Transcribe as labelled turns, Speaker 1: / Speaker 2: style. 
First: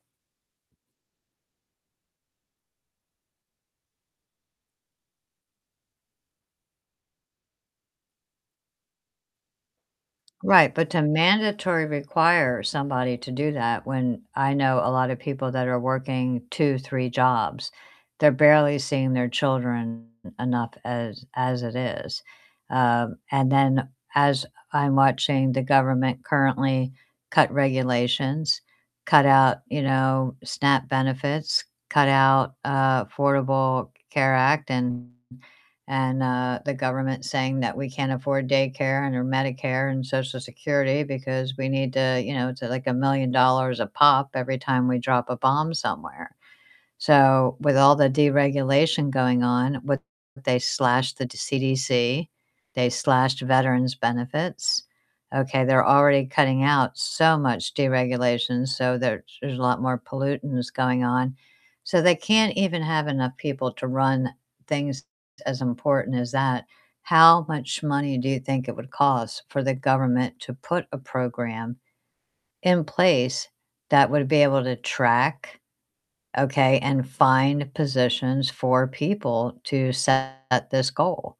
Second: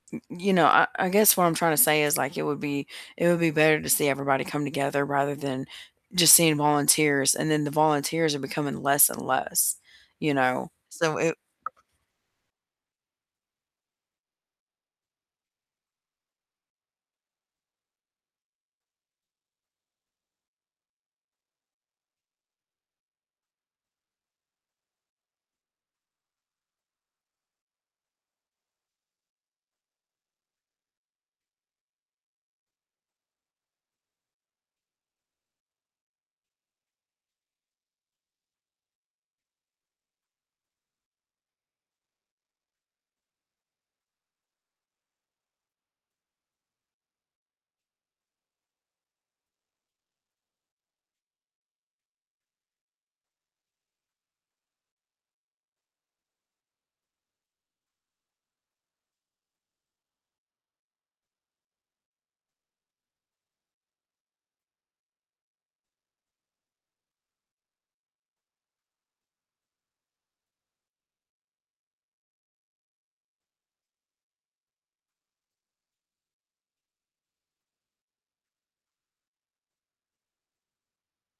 Speaker 1: Y You know, I I guess what I'm trying to say is like it would be it would be better to see everybody come together rather than just seeing volunteers and then the volunteers are becoming less and less, you know?
Speaker 2: Right, but to
Speaker 1: So, it
Speaker 2: mandatory require somebody to do that when I know a lot of people that are working 2, 3 jobs, they're barely seeing their children enough as as it is. Um, and then as I'm watching the government currently cut regulations, cut out, you know, SNAP benefits, cut out, uh, Affordable Care Act and and, uh, the government saying that we can't afford daycare and or Medicare and Social Security because we need to, you know, it's like a million dollars a pop every time we drop a bomb somewhere. So, with all the deregulation going on, with they slashed the CDC, they slashed veterans benefits. Okay, they're already cutting out so much deregulation, so there there's a lot more pollutants going on. So, they can't even have enough people to run things as important as that. How much money do you think it would cost for the government to put a program in place that would be able to track, okay, and find positions for people to set this goal?